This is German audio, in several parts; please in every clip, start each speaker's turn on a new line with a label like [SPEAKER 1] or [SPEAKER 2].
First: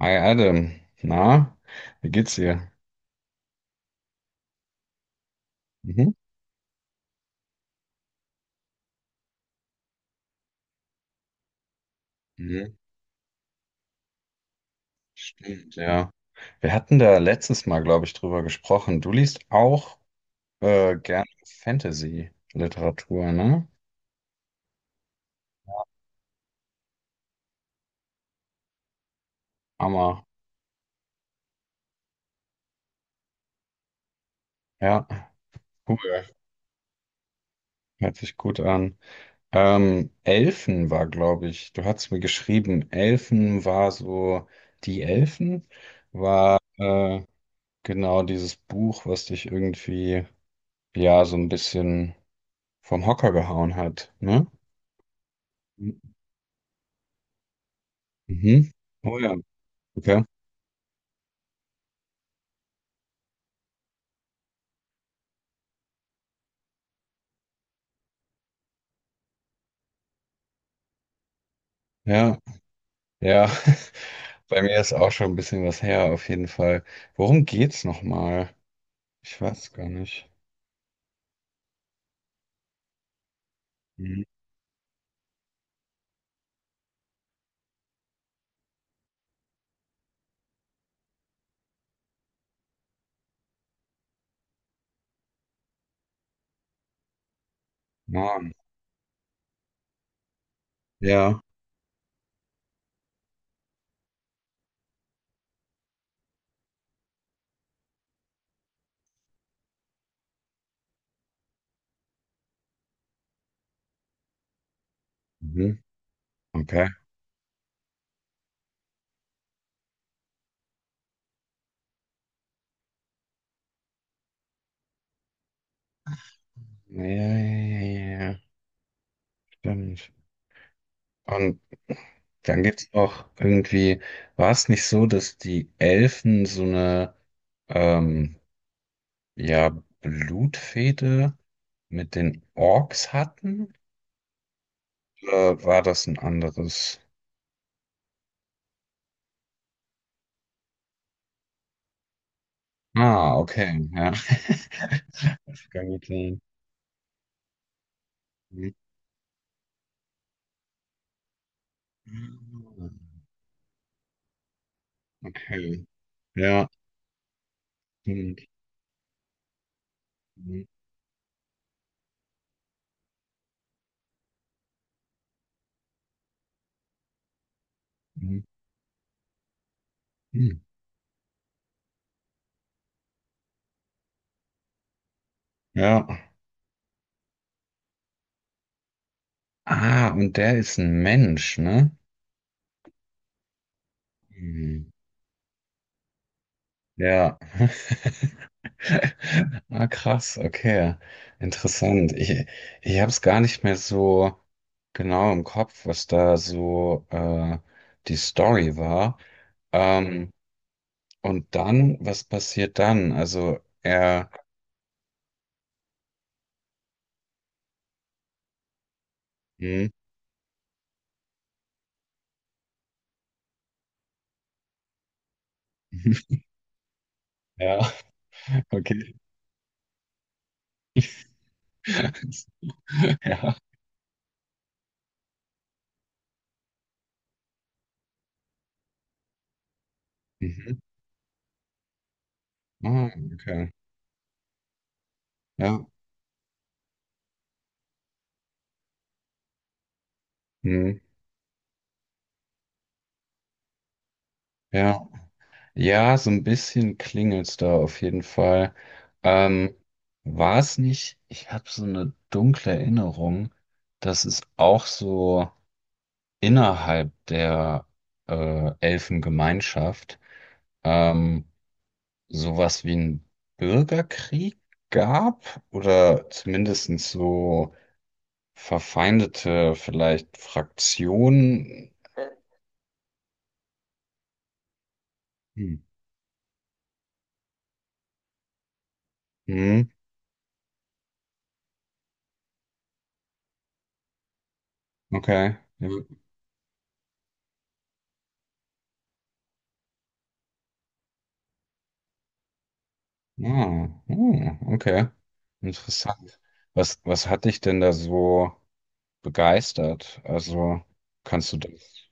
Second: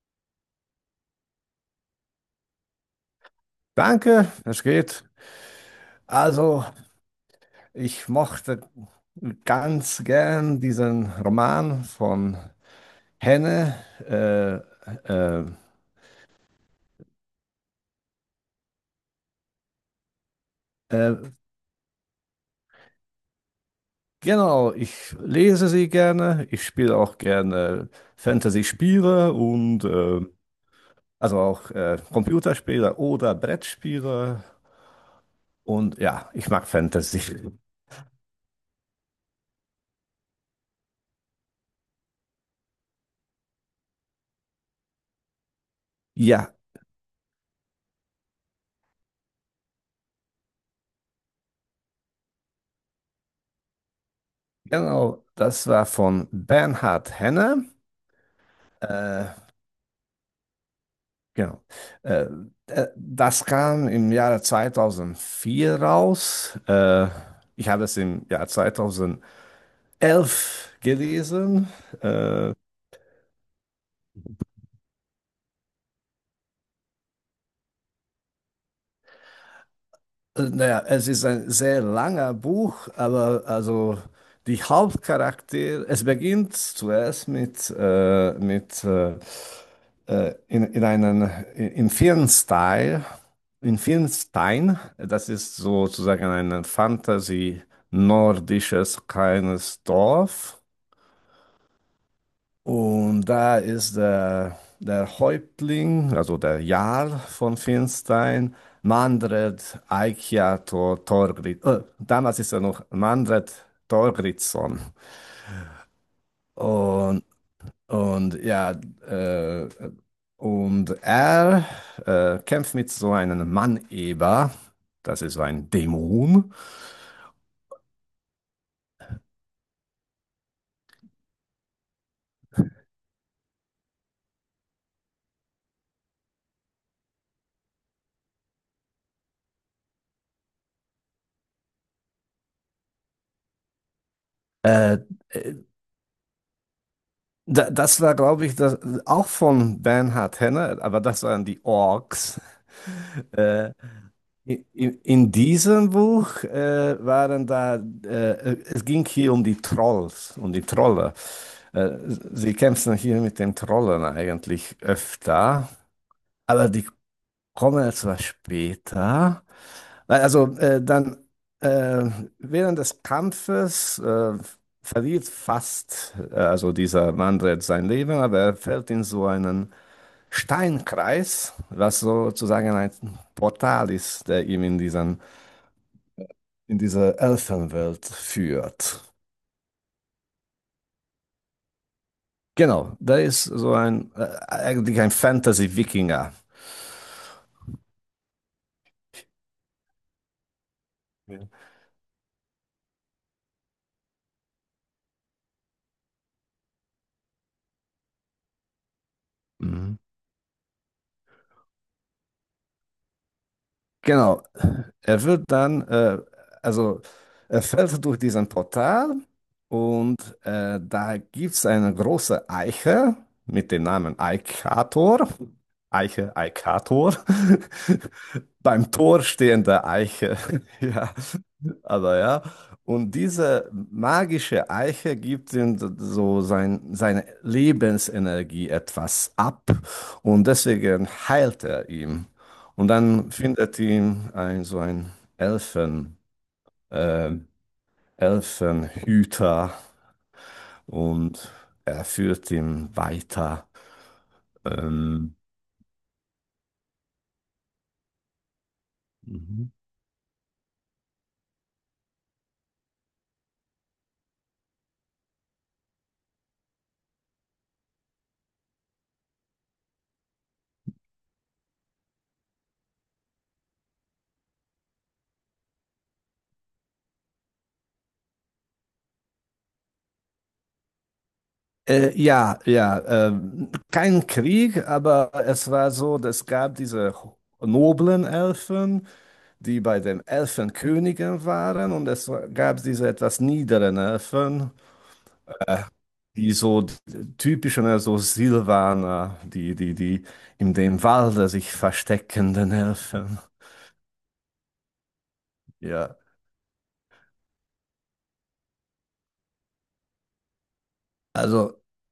[SPEAKER 1] Hi Adam, na, wie geht's dir?
[SPEAKER 2] Danke, es geht.
[SPEAKER 1] Mhm.
[SPEAKER 2] Also, ich mochte ganz gern diesen Roman von
[SPEAKER 1] Mhm.
[SPEAKER 2] Henne. Äh, äh,
[SPEAKER 1] Stimmt, ja, wir hatten da letztes Mal, glaube ich, drüber gesprochen. Du liest auch
[SPEAKER 2] äh,
[SPEAKER 1] gerne Fantasy-Literatur, ne?
[SPEAKER 2] genau, ich lese sie gerne. Ich spiele auch gerne Fantasy-Spiele und
[SPEAKER 1] Hammer.
[SPEAKER 2] also auch Computerspiele oder Brettspiele.
[SPEAKER 1] Ja,
[SPEAKER 2] Und ja,
[SPEAKER 1] cool.
[SPEAKER 2] ich mag Fantasy.
[SPEAKER 1] Hört sich gut an. Elfen war, glaube ich, du hast mir geschrieben, Elfen war so, die Elfen
[SPEAKER 2] Ja,
[SPEAKER 1] war genau dieses Buch, was dich irgendwie, ja, so ein bisschen vom Hocker gehauen hat, ne?
[SPEAKER 2] genau, das war von Bernhard Henne.
[SPEAKER 1] Mhm. Oh
[SPEAKER 2] Äh,
[SPEAKER 1] ja, okay.
[SPEAKER 2] Genau. Äh, das kam im Jahre 2004 raus. Ich habe es im Jahr 2011 gelesen. Äh,
[SPEAKER 1] Ja,
[SPEAKER 2] äh,
[SPEAKER 1] ja. Bei mir ist auch schon ein bisschen was her, auf jeden Fall. Worum geht's nochmal? Ich weiß gar nicht.
[SPEAKER 2] naja, es ist ein sehr langer Buch, aber also
[SPEAKER 1] Mhm.
[SPEAKER 2] die Hauptcharaktere, es beginnt zuerst in einen, in vielen Style, in vielen Stein, das ist sozusagen ein
[SPEAKER 1] Mann.
[SPEAKER 2] Fantasy-nordisches kleines Dorf.
[SPEAKER 1] Ja.
[SPEAKER 2] Und da ist der Häuptling, also der Jarl von Finstein, Mandred Eikjato Thorgrid. Damals ist er noch Mandred Thorgridsson.
[SPEAKER 1] Mhm. Okay.
[SPEAKER 2] Und, und ja, äh, Und er kämpft mit so einem Mann-Eber. Das ist so ein Dämon.
[SPEAKER 1] Ja, ja, ja, ja, ja. Stimmt. Und dann gibt's auch irgendwie, war es nicht so, dass die Elfen so eine, ähm, ja, Blutfehde mit den Orks hatten?
[SPEAKER 2] Äh,
[SPEAKER 1] Oder war das ein anderes?
[SPEAKER 2] das war, glaube ich, das, auch von Bernhard Henner, aber das waren die Orks.
[SPEAKER 1] Ah,
[SPEAKER 2] Äh,
[SPEAKER 1] okay, ja.
[SPEAKER 2] in
[SPEAKER 1] Das kann
[SPEAKER 2] diesem
[SPEAKER 1] gut sein.
[SPEAKER 2] Buch waren da,
[SPEAKER 1] Mhm.
[SPEAKER 2] es ging hier um die Trolls, um die Trolle. Äh, sie kämpfen hier mit den Trollen eigentlich öfter,
[SPEAKER 1] Okay, ja.
[SPEAKER 2] aber die kommen etwas
[SPEAKER 1] Stimmt.
[SPEAKER 2] später. Also
[SPEAKER 1] Mhm.
[SPEAKER 2] dann äh, während des Kampfes verliert fast also dieser Manfred sein Leben, aber
[SPEAKER 1] Mhm.
[SPEAKER 2] er fällt in so einen
[SPEAKER 1] Mhm.
[SPEAKER 2] Steinkreis, was sozusagen ein Portal ist, der ihm in diesen,
[SPEAKER 1] Ja.
[SPEAKER 2] in diese Elfenwelt führt.
[SPEAKER 1] Ah, und der ist ein Mensch, ne?
[SPEAKER 2] Genau, da ist so ein
[SPEAKER 1] Mhm.
[SPEAKER 2] eigentlich ein Fantasy-Wikinger.
[SPEAKER 1] Ja. Ah, krass, okay.
[SPEAKER 2] Ja.
[SPEAKER 1] Interessant. Ich habe es gar nicht mehr so genau im Kopf, was da so die Story war.
[SPEAKER 2] Mhm.
[SPEAKER 1] Ähm, und dann, was passiert dann? Also, er.
[SPEAKER 2] Genau. Er wird dann, also er fällt durch diesen Portal
[SPEAKER 1] Mhm.
[SPEAKER 2] und da gibt es eine große Eiche mit dem Namen Eikator. Eiche, Eikator.
[SPEAKER 1] Ja.
[SPEAKER 2] Beim
[SPEAKER 1] Okay.
[SPEAKER 2] Tor stehende Eiche. Ja, aber ja. Und
[SPEAKER 1] Ja.
[SPEAKER 2] diese magische Eiche gibt ihm seine Lebensenergie etwas ab und
[SPEAKER 1] Mhm.
[SPEAKER 2] deswegen heilt er ihn. Und
[SPEAKER 1] Ah,
[SPEAKER 2] dann
[SPEAKER 1] okay.
[SPEAKER 2] findet ihn ein so ein
[SPEAKER 1] Ja.
[SPEAKER 2] Elfen, äh, Elfenhüter
[SPEAKER 1] Mhm.
[SPEAKER 2] und er führt ihn weiter.
[SPEAKER 1] Ja.
[SPEAKER 2] Ähm,
[SPEAKER 1] Ja, so ein bisschen klingelt's da auf jeden Fall.
[SPEAKER 2] Mhm.
[SPEAKER 1] Ähm, war es nicht, ich habe so eine dunkle Erinnerung, dass es auch so innerhalb der Elfengemeinschaft ähm, sowas wie einen Bürgerkrieg gab oder zumindest so verfeindete vielleicht Fraktionen.
[SPEAKER 2] Ja, kein Krieg, aber es
[SPEAKER 1] Hm.
[SPEAKER 2] war so, es gab diese noblen Elfen, die
[SPEAKER 1] Hm.
[SPEAKER 2] bei den Elfenkönigen waren, und es gab diese etwas niederen Elfen,
[SPEAKER 1] Okay. Ja.
[SPEAKER 2] die so typischen, ne, so Silvaner, die in dem Walde sich versteckenden Elfen.
[SPEAKER 1] Ah, hm, okay.
[SPEAKER 2] Ja,
[SPEAKER 1] Interessant. Was hat dich denn da so begeistert? Also, kannst du
[SPEAKER 2] also
[SPEAKER 1] das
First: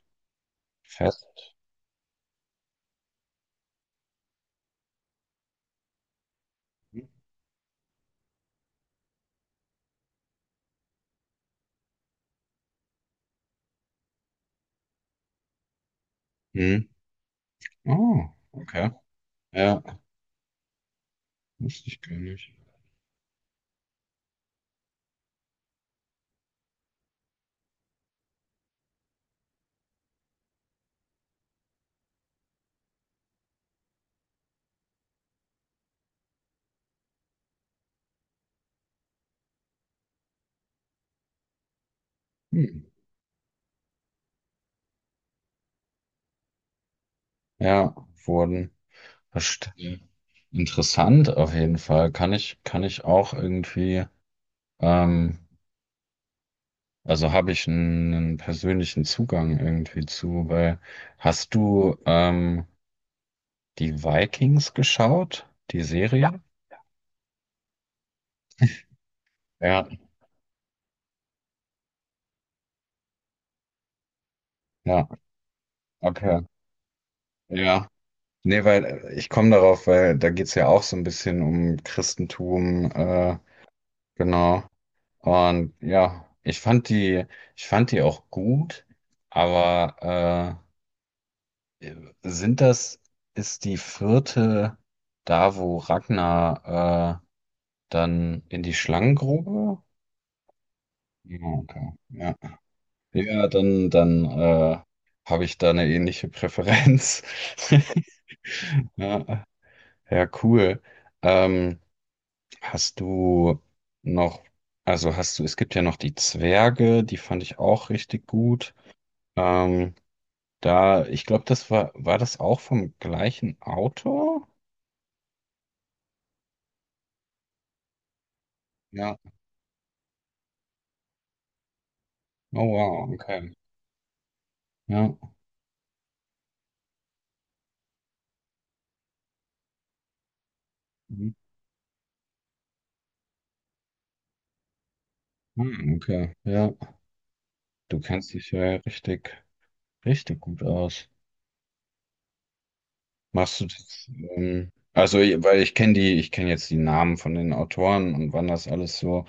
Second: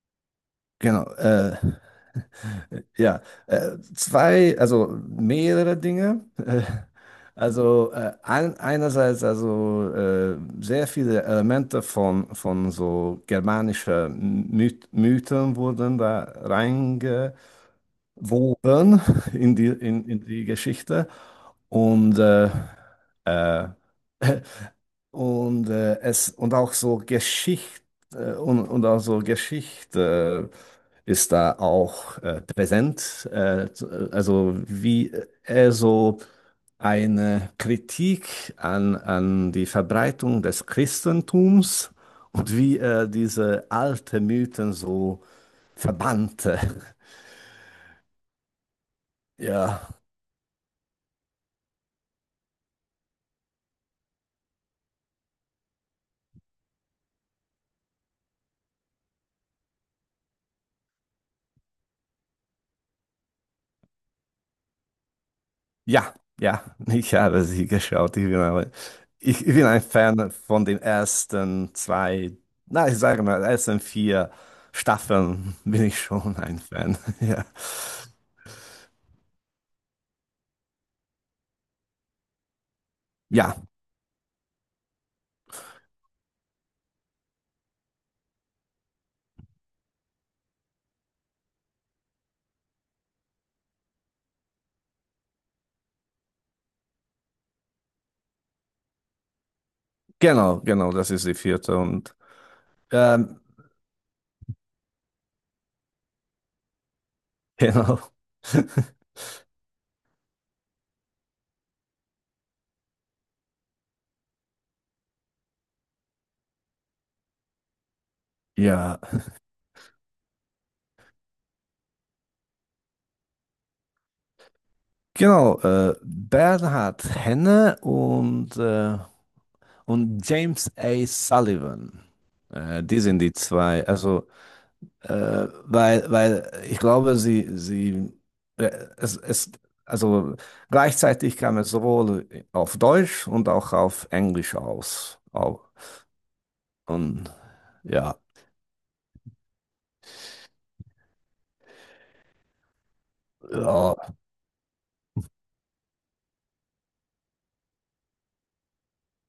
[SPEAKER 2] genau,
[SPEAKER 1] fest?
[SPEAKER 2] ja, zwei, also mehrere Dinge. Äh,
[SPEAKER 1] Hm.
[SPEAKER 2] also einerseits also sehr viele Elemente von so germanischen Mythen wurden da
[SPEAKER 1] Hm.
[SPEAKER 2] reinge
[SPEAKER 1] Oh, okay.
[SPEAKER 2] woben in
[SPEAKER 1] Ja,
[SPEAKER 2] die Geschichte
[SPEAKER 1] wusste ich gar
[SPEAKER 2] und, äh,
[SPEAKER 1] nicht.
[SPEAKER 2] äh, und auch so Geschichte auch so Geschichte ist da auch präsent. Also wie er so eine Kritik an die Verbreitung des Christentums und wie
[SPEAKER 1] Hm.
[SPEAKER 2] er diese alten Mythen so verbannte.
[SPEAKER 1] Ja, wurden.
[SPEAKER 2] Ja.
[SPEAKER 1] Verstehe. Interessant auf jeden Fall. Kann ich auch irgendwie, ähm, also habe ich einen persönlichen Zugang irgendwie zu, weil hast du, die Vikings geschaut? Die ja,
[SPEAKER 2] Ja,
[SPEAKER 1] Serie?
[SPEAKER 2] ja, ich habe sie geschaut. Ich bin, aber, ich bin ein
[SPEAKER 1] Ja,
[SPEAKER 2] Fan von den ersten zwei, na, ich sage mal, ersten vier
[SPEAKER 1] ja,
[SPEAKER 2] Staffeln bin ich schon
[SPEAKER 1] okay.
[SPEAKER 2] ein Fan. Ja,
[SPEAKER 1] Ja. Nee, weil ich komme darauf, weil da geht's ja auch so ein bisschen um Christentum,
[SPEAKER 2] ja,
[SPEAKER 1] genau. Und ja, ich fand die auch gut, aber äh, sind das, ist die vierte da, wo Ragnar dann in die Schlangengrube?
[SPEAKER 2] genau, das ist die
[SPEAKER 1] Ja,
[SPEAKER 2] vierte
[SPEAKER 1] okay.
[SPEAKER 2] und
[SPEAKER 1] Ja.
[SPEAKER 2] ähm,
[SPEAKER 1] Ja, dann habe ich da eine ähnliche Präferenz.
[SPEAKER 2] genau.
[SPEAKER 1] Ja, ja, cool. Ähm, hast du noch, also hast du, es gibt ja noch die Zwerge, die fand ich auch richtig gut.
[SPEAKER 2] Ja,
[SPEAKER 1] Ähm, da, ich glaube, das war, war das auch vom gleichen Autor?
[SPEAKER 2] genau. Bernhard Henne
[SPEAKER 1] Ja.
[SPEAKER 2] und James A. Sullivan.
[SPEAKER 1] Oh
[SPEAKER 2] Die
[SPEAKER 1] wow,
[SPEAKER 2] sind die
[SPEAKER 1] okay.
[SPEAKER 2] zwei. Also
[SPEAKER 1] Ja.
[SPEAKER 2] Weil ich glaube, sie, äh, es, es, also
[SPEAKER 1] Mhm.
[SPEAKER 2] gleichzeitig kam es sowohl auf Deutsch und auch auf Englisch aus. Au-
[SPEAKER 1] Hm, okay, ja.
[SPEAKER 2] Und
[SPEAKER 1] Du
[SPEAKER 2] ja,
[SPEAKER 1] kennst dich ja richtig gut aus. Machst du das?
[SPEAKER 2] ja.
[SPEAKER 1] Also, weil ich kenne die, ich kenne jetzt die Namen von den Autoren und wann das alles so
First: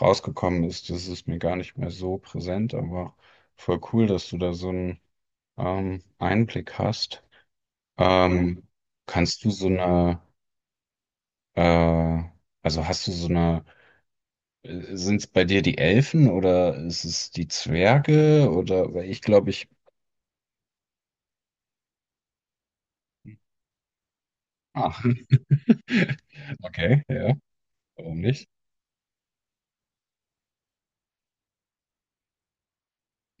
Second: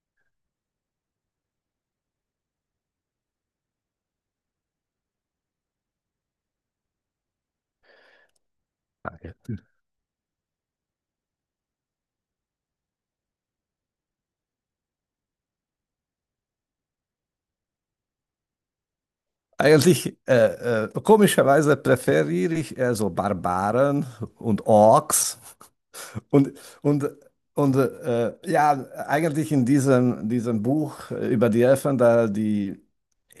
[SPEAKER 1] rausgekommen ist, das ist mir gar nicht mehr so präsent, aber voll cool, dass du da so einen Einblick hast. Ähm, kannst du so eine, äh, also hast du so eine, sind es bei dir die Elfen oder ist es die Zwerge oder, weil ich glaube, ich,
[SPEAKER 2] Eigentlich, komischerweise präferiere ich eher so Barbaren und
[SPEAKER 1] ah,
[SPEAKER 2] Orks. Und,
[SPEAKER 1] okay,
[SPEAKER 2] und,
[SPEAKER 1] ja,
[SPEAKER 2] und
[SPEAKER 1] warum
[SPEAKER 2] äh,
[SPEAKER 1] nicht?
[SPEAKER 2] ja, eigentlich in diesem Buch über die Elfen, da die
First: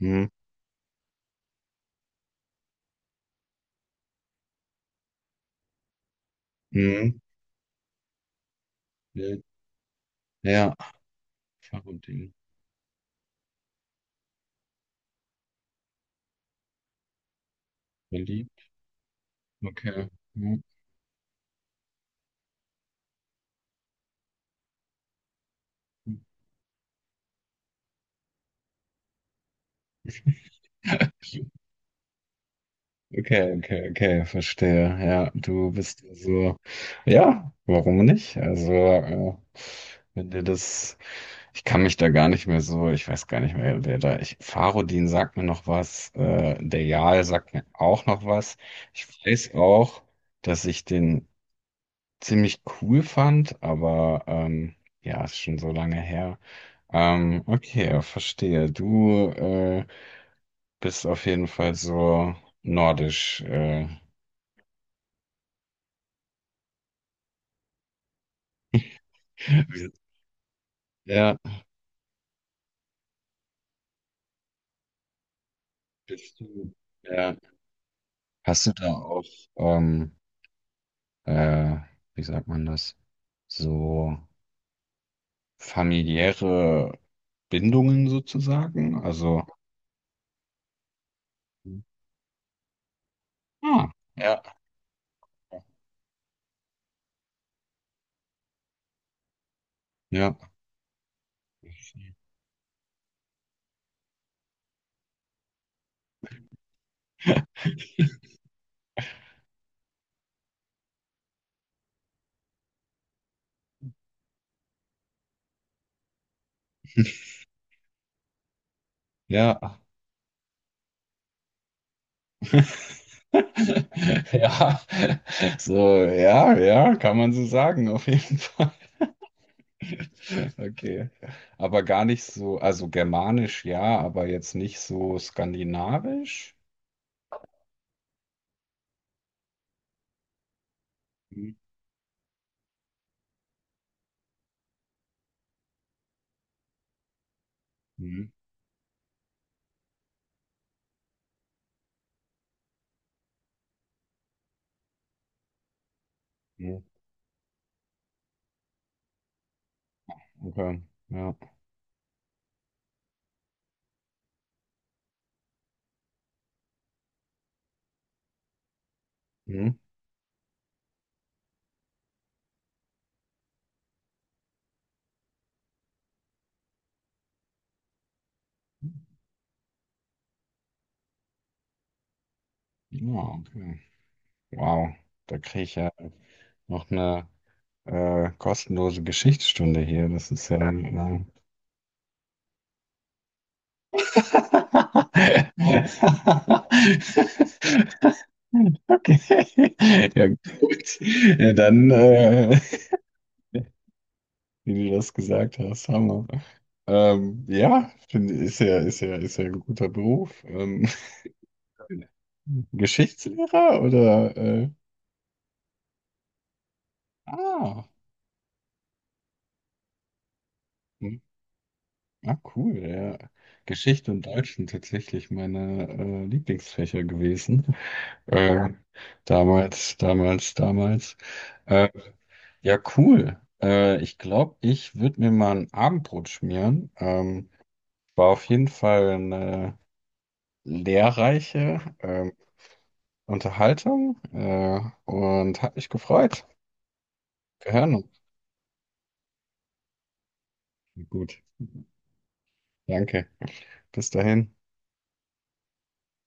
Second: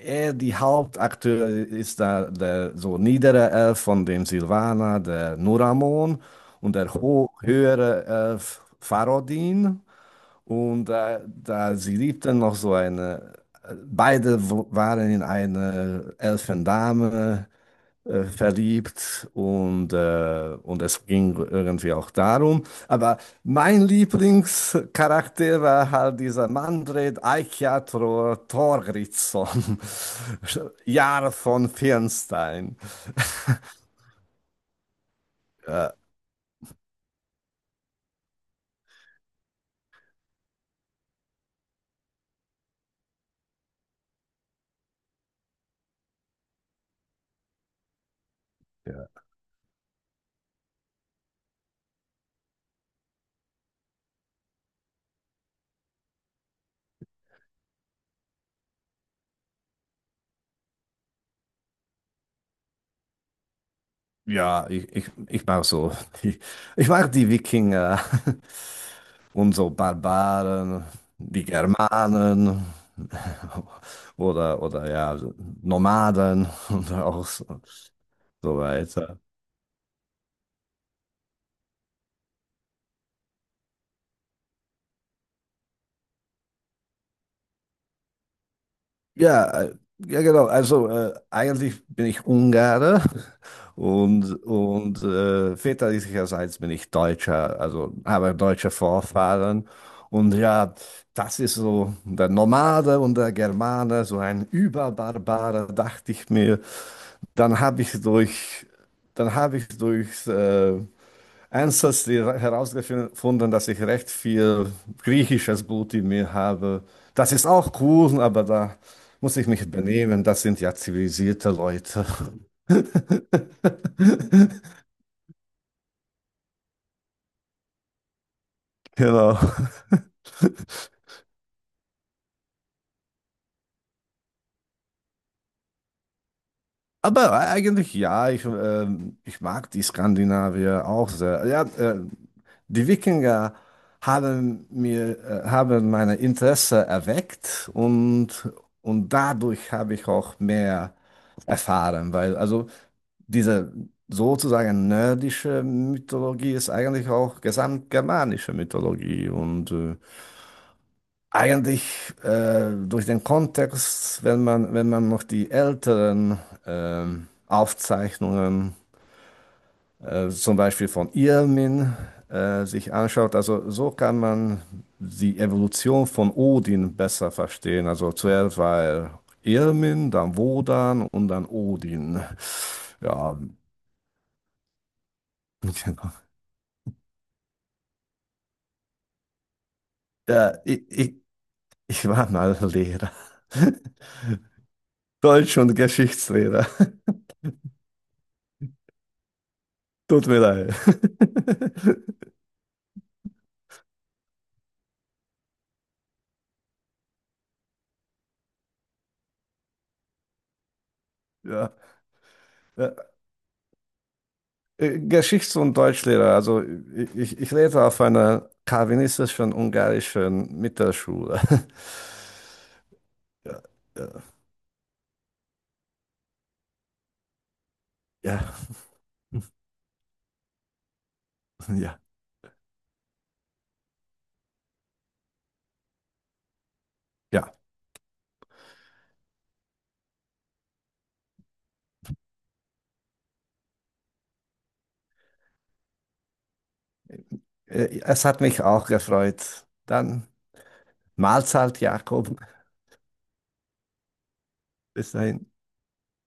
[SPEAKER 1] Hm,
[SPEAKER 2] die Hauptakteur ist da der so niedere Elf von dem Silvaner, der Nuramon, und der
[SPEAKER 1] hm,
[SPEAKER 2] ho höhere Elf Farodin.
[SPEAKER 1] ja.
[SPEAKER 2] Und da sie
[SPEAKER 1] Fahrrading.
[SPEAKER 2] liebten noch so eine, beide w- waren in einer Elfendame
[SPEAKER 1] Verliebt.
[SPEAKER 2] verliebt und,
[SPEAKER 1] Okay.
[SPEAKER 2] äh,
[SPEAKER 1] Hm.
[SPEAKER 2] und es ging irgendwie auch darum. Aber mein Lieblingscharakter war halt dieser Manfred Eichiator Thorgrímsson, Jarl von Firnstein.
[SPEAKER 1] Okay, okay, okay, verstehe. Ja, du
[SPEAKER 2] Äh,
[SPEAKER 1] bist ja so. Ja, warum nicht? Also, wenn dir das. Ich kann mich da gar nicht mehr so. Ich weiß gar nicht mehr, wer da. Ich, Farodin sagt mir noch was. Der Jarl sagt mir auch noch was.
[SPEAKER 2] ja,
[SPEAKER 1] Ich weiß auch, dass ich den ziemlich cool fand, aber ja, ist schon so lange her. Okay, verstehe. Du. Bist auf jeden Fall so nordisch.
[SPEAKER 2] ja, ich mag so, die, ich mag die Wikinger und so
[SPEAKER 1] Wie-
[SPEAKER 2] Barbaren,
[SPEAKER 1] Ja,
[SPEAKER 2] die Germanen. Oder ja,
[SPEAKER 1] bist
[SPEAKER 2] Nomaden
[SPEAKER 1] du.
[SPEAKER 2] und auch
[SPEAKER 1] Ja.
[SPEAKER 2] so. So
[SPEAKER 1] Hast du da
[SPEAKER 2] weiter.
[SPEAKER 1] auch, ähm, äh, wie sagt man das? So familiäre Bindungen sozusagen? Also.
[SPEAKER 2] Ja, ja genau. Also eigentlich bin ich Ungarer
[SPEAKER 1] Ah, ja,
[SPEAKER 2] und väterlicherseits bin ich Deutscher, also habe deutsche Vorfahren. Und
[SPEAKER 1] ja.
[SPEAKER 2] ja, das ist so der Nomade und der Germane, so ein Überbarbare, dachte ich mir. Dann habe ich durch, dann habe ich durchs Ancestry herausgefunden, dass ich recht viel griechisches Blut in mir habe. Das ist auch cool, aber da muss ich
[SPEAKER 1] Ja.
[SPEAKER 2] mich benehmen. Das sind ja zivilisierte Leute.
[SPEAKER 1] Ja, so, ja, ja, kann man so sagen, auf jeden Fall.
[SPEAKER 2] Genau.
[SPEAKER 1] Okay. Aber gar nicht so, also germanisch ja, aber jetzt nicht so skandinavisch?
[SPEAKER 2] Aber eigentlich ja, ich, ich mag die Skandinavier auch sehr.
[SPEAKER 1] Hm,
[SPEAKER 2] Ja, die Wikinger haben mir, haben meine Interesse erweckt
[SPEAKER 1] hm,
[SPEAKER 2] und dadurch habe ich auch mehr erfahren, weil also diese sozusagen nordische Mythologie ist
[SPEAKER 1] hm.
[SPEAKER 2] eigentlich auch gesamtgermanische Mythologie und
[SPEAKER 1] Okay, ja.
[SPEAKER 2] eigentlich durch den Kontext, wenn man noch die älteren Aufzeichnungen,
[SPEAKER 1] Hm?
[SPEAKER 2] zum Beispiel von Irmin, sich anschaut, also so kann man die Evolution von Odin besser verstehen. Also zuerst war er Irmin, dann Wodan und dann Odin.
[SPEAKER 1] Ja,
[SPEAKER 2] Ja,
[SPEAKER 1] okay. Wow, da kriege ich ja
[SPEAKER 2] genau.
[SPEAKER 1] noch eine kostenlose Geschichtsstunde hier. Das ist
[SPEAKER 2] Ja,
[SPEAKER 1] ja.
[SPEAKER 2] ich war mal Lehrer. Deutsch- und Geschichtslehrer.
[SPEAKER 1] Okay.
[SPEAKER 2] Tut
[SPEAKER 1] Ja,
[SPEAKER 2] mir leid.
[SPEAKER 1] gut. Ja, dann, wie du das gesagt hast, Hammer. Ja, finde ist ja ein guter Beruf.
[SPEAKER 2] Ja. Äh,
[SPEAKER 1] Geschichtslehrer oder
[SPEAKER 2] Geschichts- und Deutschlehrer, also ich ich lehrte
[SPEAKER 1] ah,
[SPEAKER 2] auf einer calvinistischen ungarischen
[SPEAKER 1] hm,
[SPEAKER 2] Mittelschule.
[SPEAKER 1] ah, cool, ja.
[SPEAKER 2] Ja,
[SPEAKER 1] Geschichte
[SPEAKER 2] äh,
[SPEAKER 1] und Deutsch sind tatsächlich meine Lieblingsfächer gewesen.
[SPEAKER 2] ja,
[SPEAKER 1] Äh, damals. Äh,
[SPEAKER 2] ja.
[SPEAKER 1] ja, cool. Ich glaube, ich würde mir mal ein Abendbrot schmieren.
[SPEAKER 2] ja.
[SPEAKER 1] War auf jeden Fall eine lehrreiche, Unterhaltung, und hat mich gefreut. Wir hören uns.
[SPEAKER 2] Es hat mich auch gefreut. Dann
[SPEAKER 1] Gut,
[SPEAKER 2] Mahlzeit, Jakob.
[SPEAKER 1] danke. Bis dahin.
[SPEAKER 2] Bis dahin.